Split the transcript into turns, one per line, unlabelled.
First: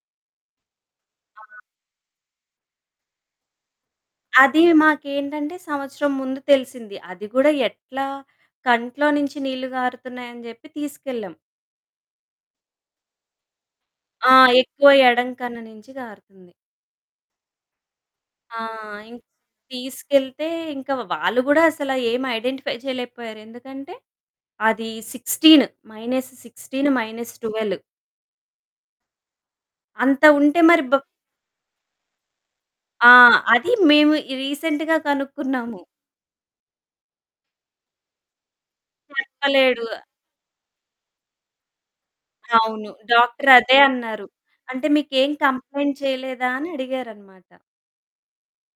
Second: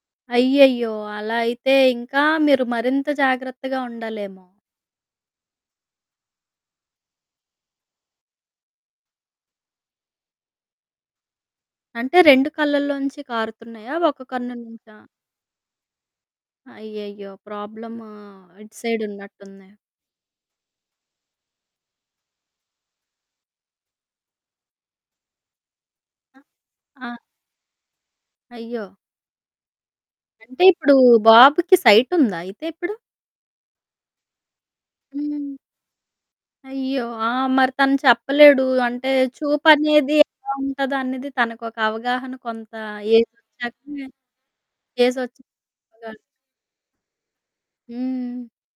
అయ్యయ్యో! అలా అయితే ఇంకా మీరు మరింత జాగ్రత్తగా ఉండాలేమో!
అది మాకేంటంటే సంవత్సరం ముందు తెలిసింది. అది కూడా ఎట్లా కంట్లో నుంచి నీళ్ళు కారుతున్నాయని జెప్పి తీసుకెళ్ళాం.
అంటే 2 కళ్ళల్లోంచి కారుతున్నాయా 1
ఆ!
కన్ను
ఎక్కువ
నుంచా?
ఎడం కన్ను నుంచి కారుతుంది.
అయ్యయ్యో! ప్రోబ్లము
ఆ!
ఇటు సైడ్
ఇం
ఉన్నట్టుంది.
తీసుకెళ్తే ఇంక వాళ్ళు కూడా అసల ఏమి ఐడెంటిఫై చేయలేకపోయారు. ఎందుకంటే అది సిక్స్‌టిన్ మైనస్ సిక్స్‌టిన్
ఆ!
మైనస్ ట్వెల్వ్
అయ్యో!
అంత ఉంటే
అంటే
మరి
ఇప్పుడు
బప్
బాబుకి సైట్ ఉందా అయితే ఇప్పుడు?
ఆ! అది మేము ఇ రీసెంట్‌గా
హ్మ్.
కనుక్కున్నాము.
అయ్యో! ఆ! మరి తను చెప్పలేడు. అంటే
చెప్పలేడు.
చూపనేది ఎలా ఉంటదో అనేది తనకొక అవగాహన కొంత
అవును. డాక్టర్ అదే
ఏ‌జోచ్చాకే,
అన్నారు. అంటే మీకు ఏమి
ఏ‌జోచ్చ‌కే
కంప్లెయింట్
చెప్పగలడు
చేయలేదా? అని అడిగారు అన్నమాట.
హ్మ్.